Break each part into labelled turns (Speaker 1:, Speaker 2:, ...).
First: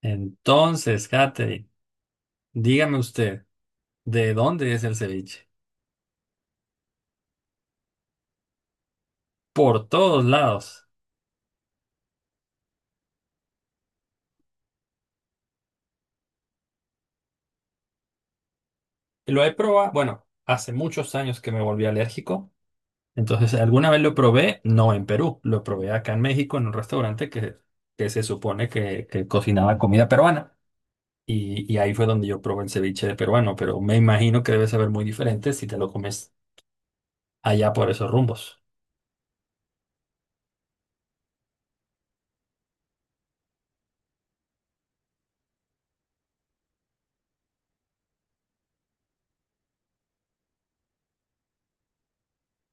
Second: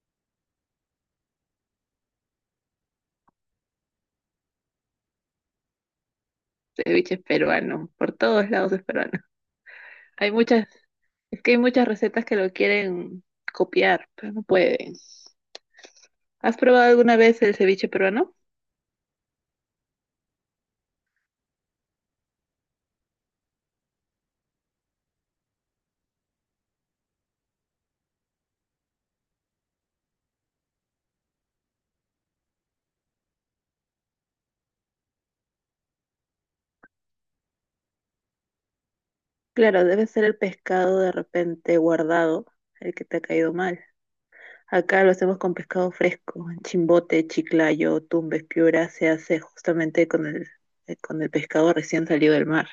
Speaker 1: Entonces, Katherine, dígame usted, ¿de dónde es el ceviche?
Speaker 2: Ceviche es peruano, por todos lados es peruano.
Speaker 1: Por todos
Speaker 2: Hay muchas,
Speaker 1: lados.
Speaker 2: es que hay muchas recetas que lo quieren copiar, pero no pueden. ¿Has probado alguna vez el ceviche peruano?
Speaker 1: Lo he probado, bueno, hace muchos años que me volví alérgico. Entonces, alguna vez lo probé, no en Perú, lo probé acá en México en un restaurante que se supone que cocinaba comida peruana. Y ahí fue donde yo probé el ceviche de peruano, pero me imagino que debe saber muy diferente si te lo comes allá por esos rumbos.
Speaker 2: Claro, debe ser el pescado de repente guardado, el que te ha caído mal. Acá lo hacemos con pescado fresco, en Chimbote, Chiclayo, Tumbes, Piura, se hace justamente con el pescado recién salido del mar.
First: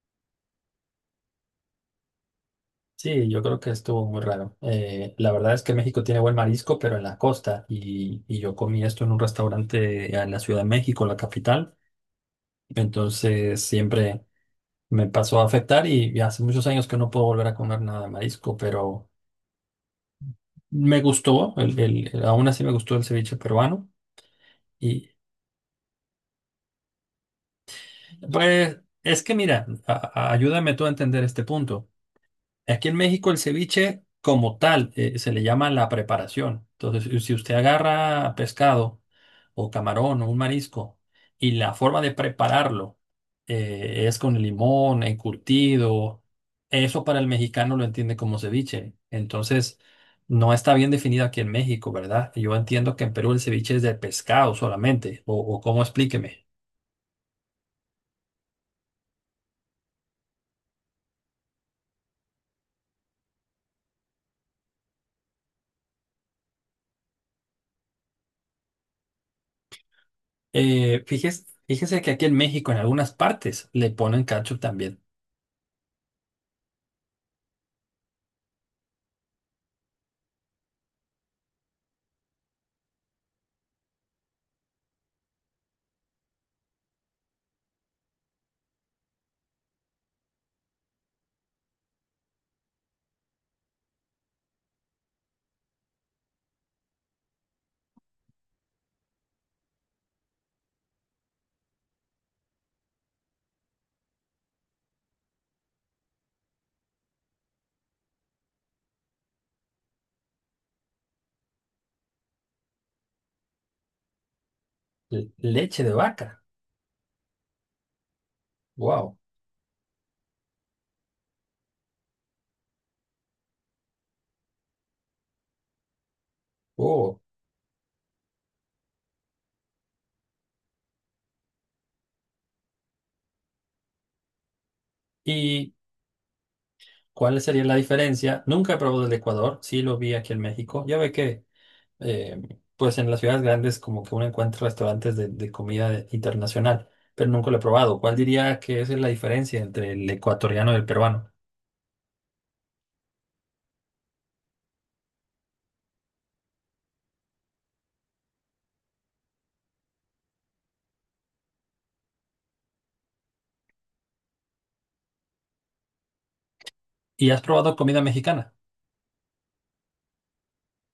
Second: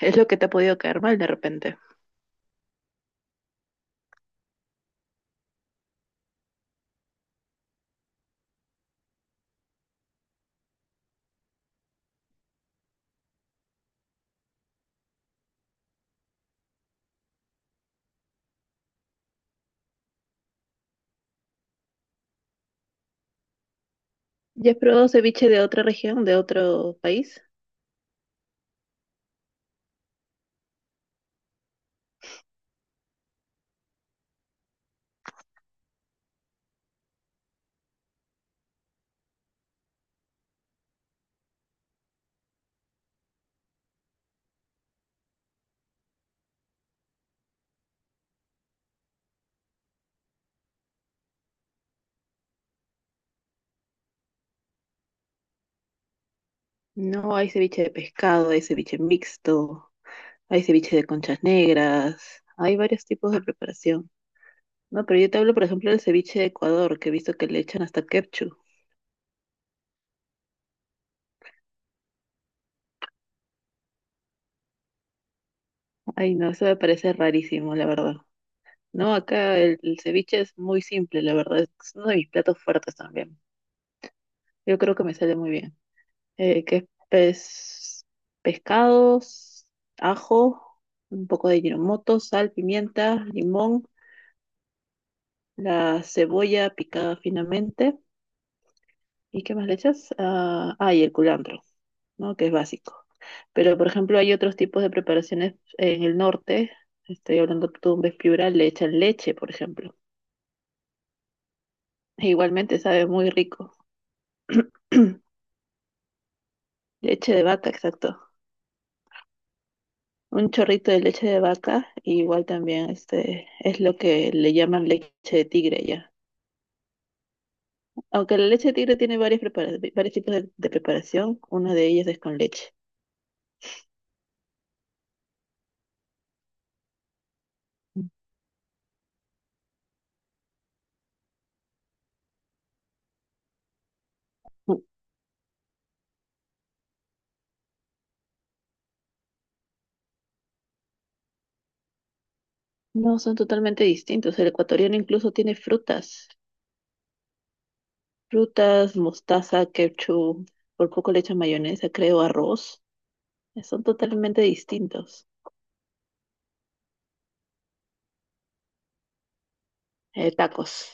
Speaker 2: Es lo que te ha podido caer mal de repente.
Speaker 1: Sí, yo creo que estuvo muy raro. La verdad es que México tiene buen marisco, pero en la costa. Y yo comí esto en un restaurante en la Ciudad de México, la capital. Entonces siempre me pasó a afectar y hace muchos años que no puedo volver a comer nada de marisco, pero me gustó, aún así me gustó el ceviche peruano.
Speaker 2: ¿Ya has probado
Speaker 1: Y
Speaker 2: ceviche de otra región, de otro país?
Speaker 1: pues es que mira, ayúdame tú a entender este punto. Aquí en México el ceviche como tal, se le llama la preparación. Entonces, si usted agarra pescado o camarón o un marisco y la forma de prepararlo, es con limón, encurtido, eso para el mexicano lo entiende como ceviche. Entonces, no está bien definido aquí en México, ¿verdad? Yo entiendo que en Perú el ceviche es de pescado solamente, o cómo explíqueme.
Speaker 2: No, hay ceviche de pescado, hay ceviche mixto, hay ceviche de conchas negras, hay varios tipos de preparación. No, pero yo te hablo, por ejemplo, del ceviche de Ecuador, que he visto que le echan hasta ketchup.
Speaker 1: Fíjese que aquí en México en algunas partes le ponen cacho también.
Speaker 2: Ay, no, eso me parece rarísimo, la verdad. No, acá el ceviche es muy simple, la verdad. Es uno de mis platos fuertes también. Yo creo que me sale muy bien. Que es pescados, ajo, un poco de giramoto, sal, pimienta, limón, la cebolla picada finamente. ¿Y qué más le echas? Ah, ah, y el culantro, ¿no? Que es básico. Pero, por ejemplo, hay otros tipos de preparaciones en el norte. Estoy hablando de Tumbes, Piura, le echan leche, por ejemplo. E igualmente sabe muy rico.
Speaker 1: Leche de vaca.
Speaker 2: Leche de vaca, exacto.
Speaker 1: Wow.
Speaker 2: Un chorrito de leche de vaca, y igual también este, es lo que le llaman leche de tigre ya.
Speaker 1: Oh.
Speaker 2: Aunque la leche de tigre tiene varias varios tipos de preparación, una de ellas es con leche.
Speaker 1: ¿Y cuál sería la diferencia? Nunca he probado el de Ecuador, sí lo vi aquí en México. Ya ve que, eh, pues en las ciudades grandes como que uno encuentra
Speaker 2: Ujú.
Speaker 1: restaurantes de comida internacional, pero nunca lo he probado. ¿Cuál diría que esa es la diferencia entre el ecuatoriano y el peruano?
Speaker 2: No, son totalmente distintos. El ecuatoriano incluso tiene frutas. Frutas, mostaza, ketchup, por poco le echan mayonesa, creo, arroz. Son totalmente distintos.
Speaker 1: ¿Y has probado comida mexicana?
Speaker 2: Tacos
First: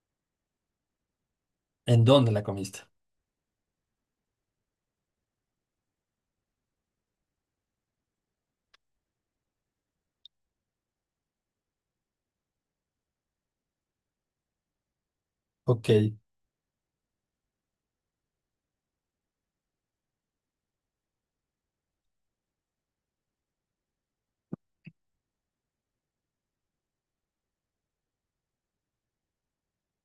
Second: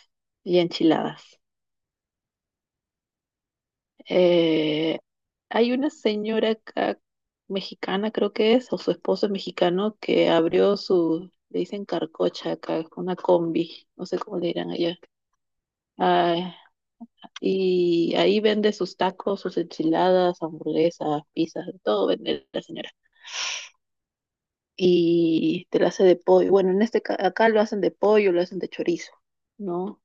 Speaker 2: y enchiladas.
Speaker 1: ¿En dónde la comiste?
Speaker 2: Eh, Hay una señora acá, mexicana, creo que es, o su esposo es mexicano, que abrió su, le dicen carcocha acá, una combi, no sé cómo le dirán allá.
Speaker 1: Ok.
Speaker 2: Ah, y ahí vende sus tacos, sus enchiladas, hamburguesas, pizzas, todo vende la señora. Y te la hace de pollo. Bueno, en este acá lo hacen de pollo, lo hacen de chorizo, ¿no?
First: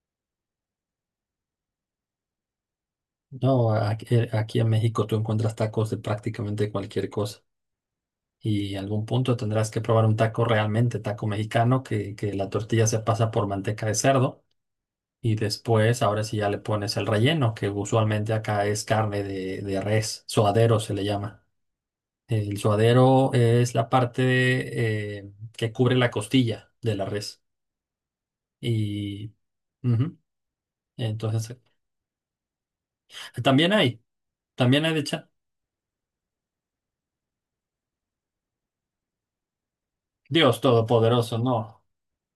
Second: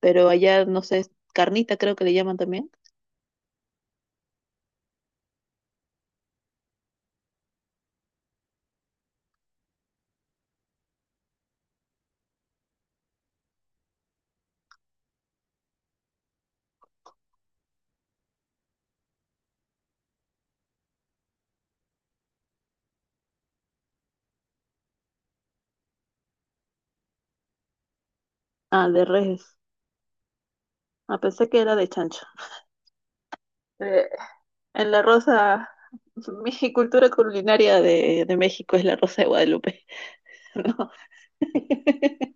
Speaker 2: Pero allá, no sé, es carnita creo que le llaman también.
Speaker 1: No, aquí en México tú encuentras tacos de prácticamente cualquier cosa. Y algún punto tendrás que probar un taco realmente, taco mexicano, que la tortilla se pasa por manteca de cerdo. Y después, ahora sí ya le pones el relleno, que usualmente acá es carne de res, suadero se le llama. El suadero es la parte, que cubre la costilla de la res.
Speaker 2: Ah, de
Speaker 1: Y
Speaker 2: res.
Speaker 1: ujú,
Speaker 2: Ah, pensé
Speaker 1: entonces,
Speaker 2: que era de chancho.
Speaker 1: eh, también hay,
Speaker 2: Eh,
Speaker 1: también
Speaker 2: en
Speaker 1: hay
Speaker 2: la
Speaker 1: de cha-.
Speaker 2: rosa, mi cultura culinaria de México es la rosa de Guadalupe,
Speaker 1: Dios
Speaker 2: ¿no?
Speaker 1: todopoderoso, no,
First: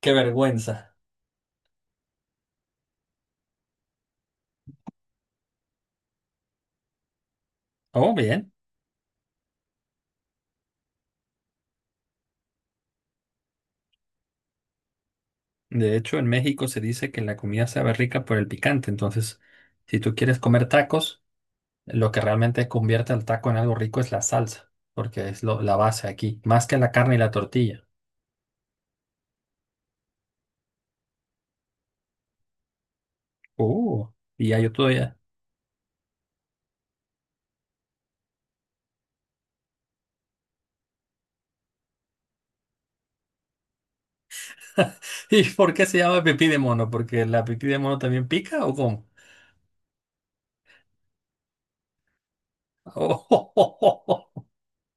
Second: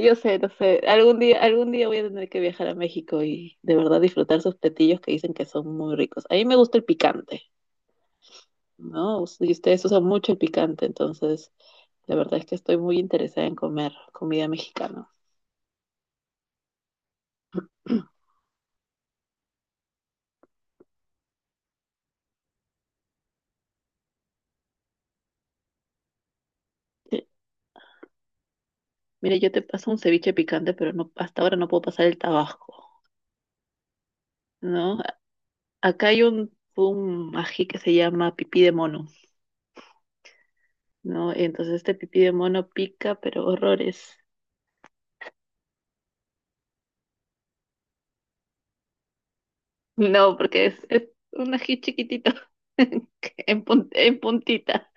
Speaker 1: qué
Speaker 2: sé, no sé.
Speaker 1: vergüenza.
Speaker 2: Algún día voy a tener que viajar a México y de verdad disfrutar sus platillos que dicen que son muy ricos. A mí me gusta el picante,
Speaker 1: Oh, bien.
Speaker 2: ¿no? Y ustedes usan mucho el picante, entonces la verdad es que estoy muy interesada en comer comida mexicana.
Speaker 1: De hecho, en México se dice que la comida sabe rica por el picante. Entonces, si tú quieres comer tacos, lo que realmente convierte al taco en algo rico es la salsa, porque es la base aquí, más que la carne y la tortilla.
Speaker 2: Mire, yo te paso un ceviche picante, pero no, hasta ahora no puedo pasar el tabasco,
Speaker 1: Uh, y ya yo
Speaker 2: ¿no?
Speaker 1: todavía.
Speaker 2: Acá hay un ají que se llama pipí de mono, ¿no? Entonces este pipí de mono pica, pero horrores.
Speaker 1: ¿Y por qué se llama pipí de mono? ¿Porque la pipí de mono también pica o cómo?
Speaker 2: No, porque es un ají chiquitito, en
Speaker 1: Oh.
Speaker 2: puntita.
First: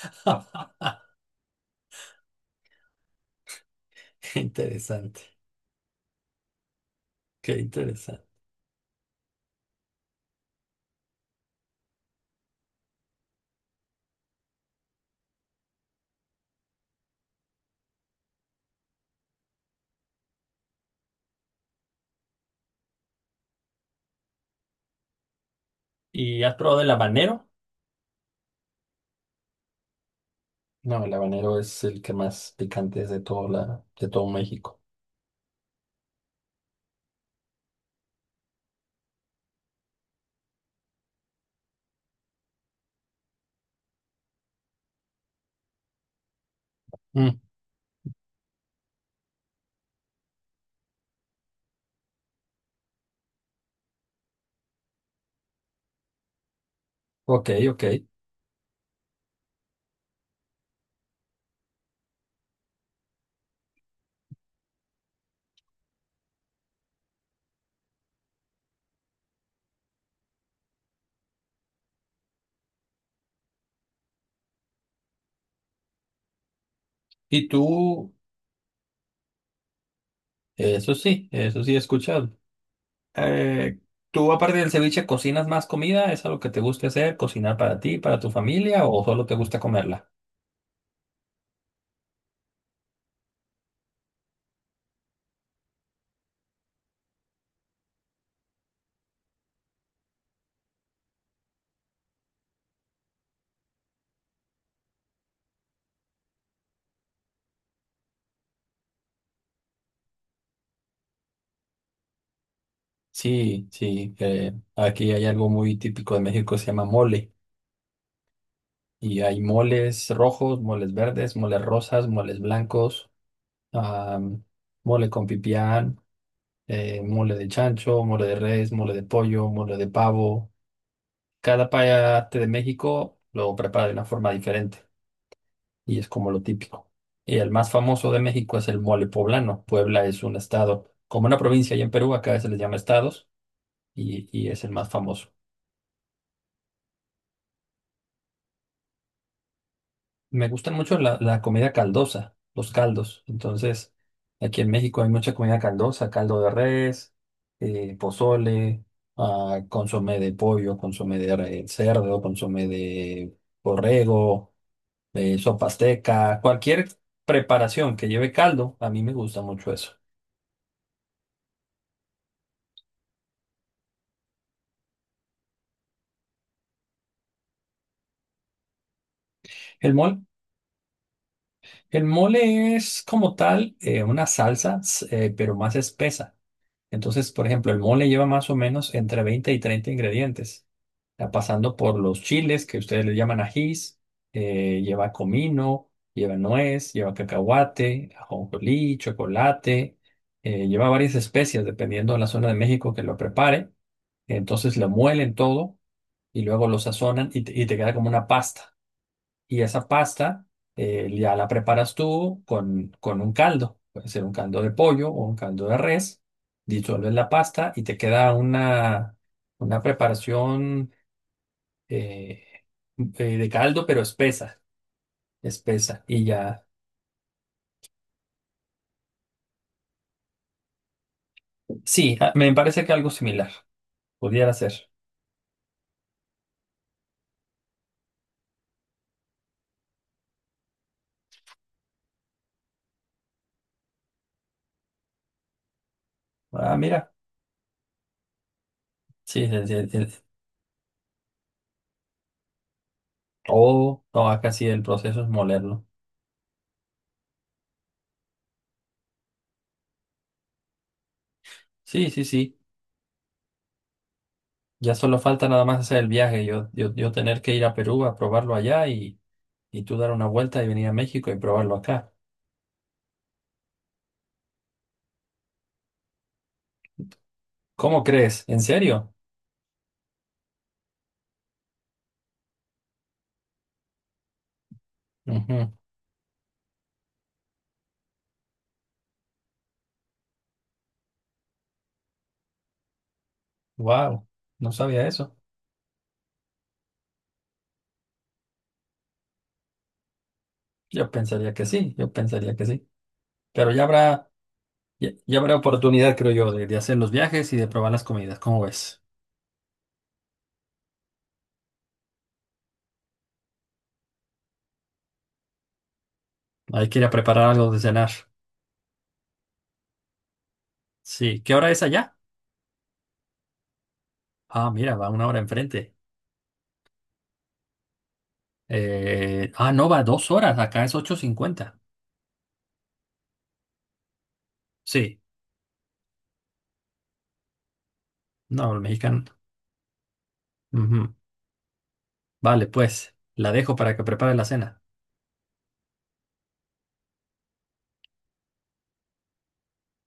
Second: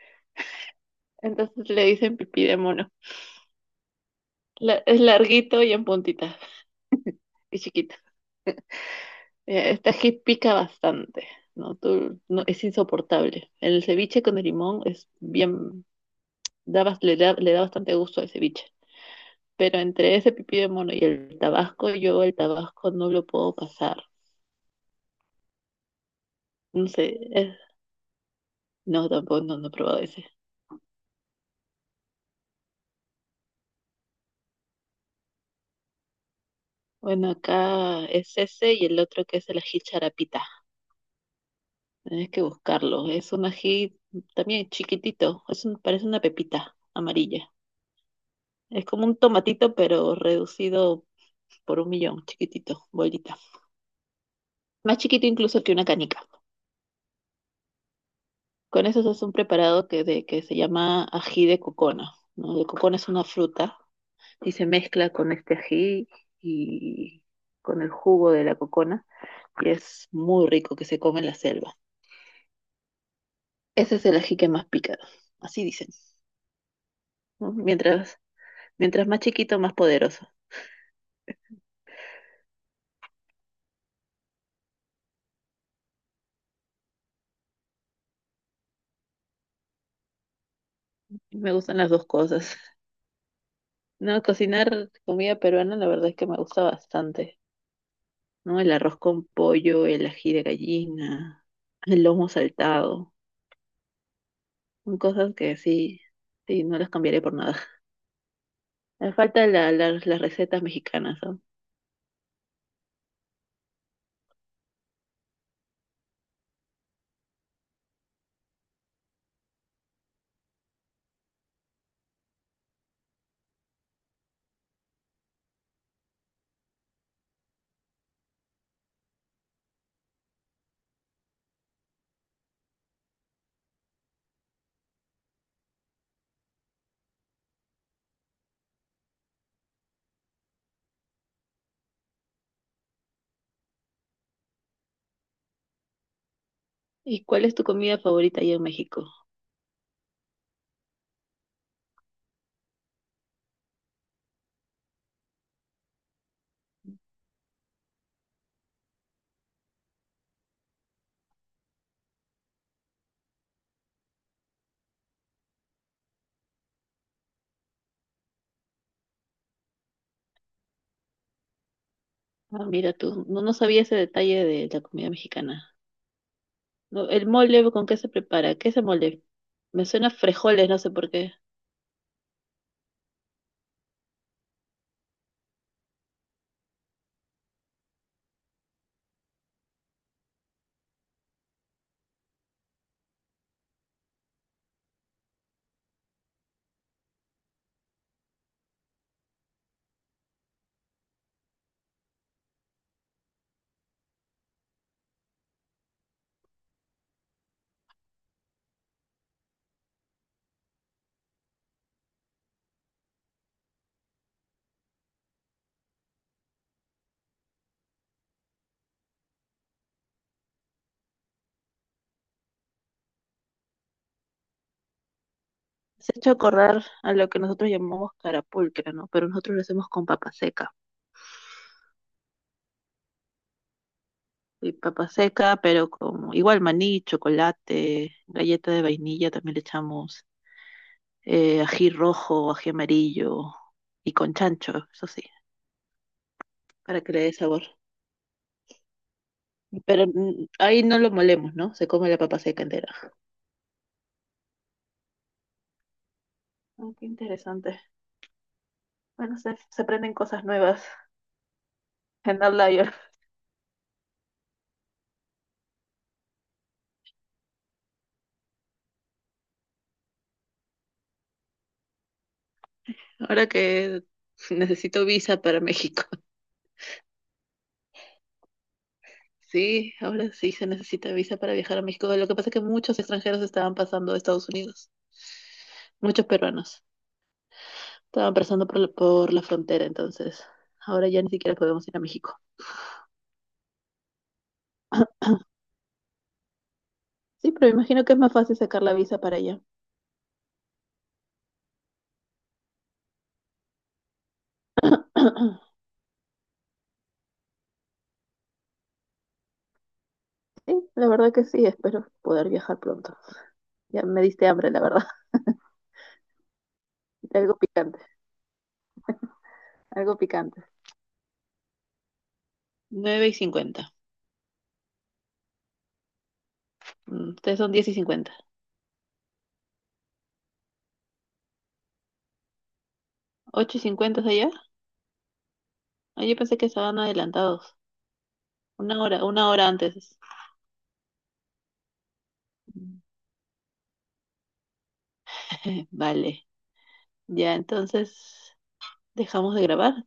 Speaker 2: Entonces le dicen pipí de mono.
Speaker 1: Qué
Speaker 2: Es
Speaker 1: interesante,
Speaker 2: larguito y en puntita,
Speaker 1: qué
Speaker 2: y chiquito.
Speaker 1: interesante.
Speaker 2: Mira, esta que pica bastante, ¿no? No, es insoportable. El ceviche con el limón es bien, da le da bastante gusto al ceviche. Pero entre ese pipí de mono y el tabasco, yo el tabasco no lo puedo pasar.
Speaker 1: ¿Y has probado
Speaker 2: No
Speaker 1: el
Speaker 2: sé,
Speaker 1: habanero?
Speaker 2: es- no, tampoco, no, no he probado ese.
Speaker 1: No, el habanero es el que más picante es de todo, de todo México.
Speaker 2: Bueno, acá es ese y el otro que es el ají charapita. Tienes que buscarlo. Es un ají también chiquitito, es un, parece una pepita amarilla. Es como un tomatito, pero reducido por un millón, chiquitito, bolita. Más chiquito incluso que una canica.
Speaker 1: Ok, ok.
Speaker 2: Con eso se hace un preparado que se llama ají de cocona. ¿No? El cocona es una fruta y se mezcla con este ají y con el jugo de la cocona y es muy rico que se come en la selva. Ese es el ají que más pica, así dicen.
Speaker 1: Y
Speaker 2: ¿No?
Speaker 1: tú,
Speaker 2: Mientras más chiquito, más poderoso.
Speaker 1: eso sí he escuchado. Eh, ¿Tú aparte del ceviche cocinas más comida? ¿Es algo que te gusta hacer? ¿Cocinar para ti, para tu familia o solo te gusta comerla?
Speaker 2: Me gustan las dos cosas. No, cocinar comida peruana la verdad es que me gusta bastante. ¿No? El arroz con pollo, el ají de gallina, el lomo saltado, son cosas que sí, sí, no las cambiaré por nada. Me faltan las recetas mexicanas, ¿no?
Speaker 1: Sí, sí, aquí hay algo muy típico de México que se llama mole. Y hay moles rojos, moles verdes, moles rosas, moles blancos, am, mole con pipián, mole de chancho, mole de res, mole de pollo, mole de pavo. Cada parte de México lo prepara de una forma diferente y es como lo típico. Y el más famoso de México es el mole poblano. Puebla es un estado, como una provincia allá en Perú, acá se les llama estados y es el más famoso.
Speaker 2: ¿Y cuál es tu comida favorita allá en México?
Speaker 1: Me gustan mucho la comida caldosa, los caldos. Entonces, aquí en México hay mucha comida caldosa, caldo de res, pozole, consomé de pollo, consomé de cerdo, consomé de borrego. Sopa azteca, cualquier preparación que lleve caldo, a mí me gusta mucho eso.
Speaker 2: Ah, mira tú, no, no sabía ese detalle de la comida mexicana. No, el mole, ¿con qué se prepara? ¿Qué es el mole? Me
Speaker 1: El
Speaker 2: suena a
Speaker 1: mole,
Speaker 2: frijoles, no sé por qué.
Speaker 1: el mole es como tal, una salsa, pero más espesa. Entonces, por ejemplo, el mole lleva más o menos entre 20 y 30 ingredientes. Ya pasando por los chiles, que ustedes le llaman ajís, lleva comino, lleva nuez, lleva cacahuate, ajonjolí, chocolate, lleva varias especias dependiendo de la zona de México que lo prepare. Entonces lo muelen todo y luego lo sazonan y te queda como una pasta. Y esa pasta, ya la preparas tú con un caldo. Puede ser un caldo de pollo o un caldo de res. Disuelves la pasta y te queda una preparación, eh, de caldo, pero espesa. Espesa.
Speaker 2: Se ha
Speaker 1: Y
Speaker 2: hecho
Speaker 1: ya.
Speaker 2: acordar a lo que nosotros llamamos carapulcra, ¿no? Pero nosotros lo hacemos con papa seca.
Speaker 1: Sí, ah, me parece que algo similar pudiera
Speaker 2: Y
Speaker 1: ser.
Speaker 2: papa seca, pero como igual maní, chocolate, galleta de vainilla, también le echamos ají rojo, ají amarillo y con chancho, eso sí,
Speaker 1: Ah,
Speaker 2: para
Speaker 1: mira.
Speaker 2: que le dé sabor.
Speaker 1: Sí, sí, sí,
Speaker 2: Pero
Speaker 1: sí.
Speaker 2: ahí no lo molemos, ¿no? Se come la papa seca entera.
Speaker 1: Todo, no, acá sí el proceso es molerlo.
Speaker 2: Ah, qué interesante. Bueno, se aprenden cosas nuevas
Speaker 1: Sí, sí,
Speaker 2: en
Speaker 1: sí.
Speaker 2: Outlier.
Speaker 1: Ya solo falta nada más hacer el viaje. Yo tener que ir a Perú a probarlo allá y. Y tú dar una vuelta y venir a México y probarlo acá.
Speaker 2: Ahora que necesito visa para México.
Speaker 1: ¿Cómo crees? ¿En serio?
Speaker 2: Sí, ahora sí se necesita visa para viajar a México. Lo que pasa es que muchos extranjeros estaban pasando a Estados Unidos, muchos peruanos. Estaban pasando por la frontera, entonces ahora ya ni siquiera podemos ir a México.
Speaker 1: Wow, no sabía eso.
Speaker 2: Sí, pero imagino que es más fácil sacar la visa para allá.
Speaker 1: Yo pensaría que sí, yo pensaría que sí. Pero ya habrá oportunidad, creo yo, de hacer los viajes y de probar las comidas. ¿Cómo ves?
Speaker 2: Sí, la verdad que sí, espero poder viajar pronto. Ya me diste hambre, la verdad.
Speaker 1: Hay que ir a preparar
Speaker 2: Algo
Speaker 1: algo de
Speaker 2: picante,
Speaker 1: cenar.
Speaker 2: algo picante.
Speaker 1: Sí, ¿qué hora es allá?
Speaker 2: 9:50.
Speaker 1: Ah, mira, va una hora enfrente.
Speaker 2: Ustedes son 10:50.
Speaker 1: Ah, no, va 2 horas. Acá es 8:50.
Speaker 2: ¿8:50 es allá?
Speaker 1: Sí,
Speaker 2: Ah, yo pensé que estaban adelantados.
Speaker 1: no, el mexicano.
Speaker 2: Una hora antes.
Speaker 1: Ujú. Vale,
Speaker 2: Mm,
Speaker 1: pues, la dejo para que prepare la cena.
Speaker 2: vale. Ya, entonces dejamos de grabar.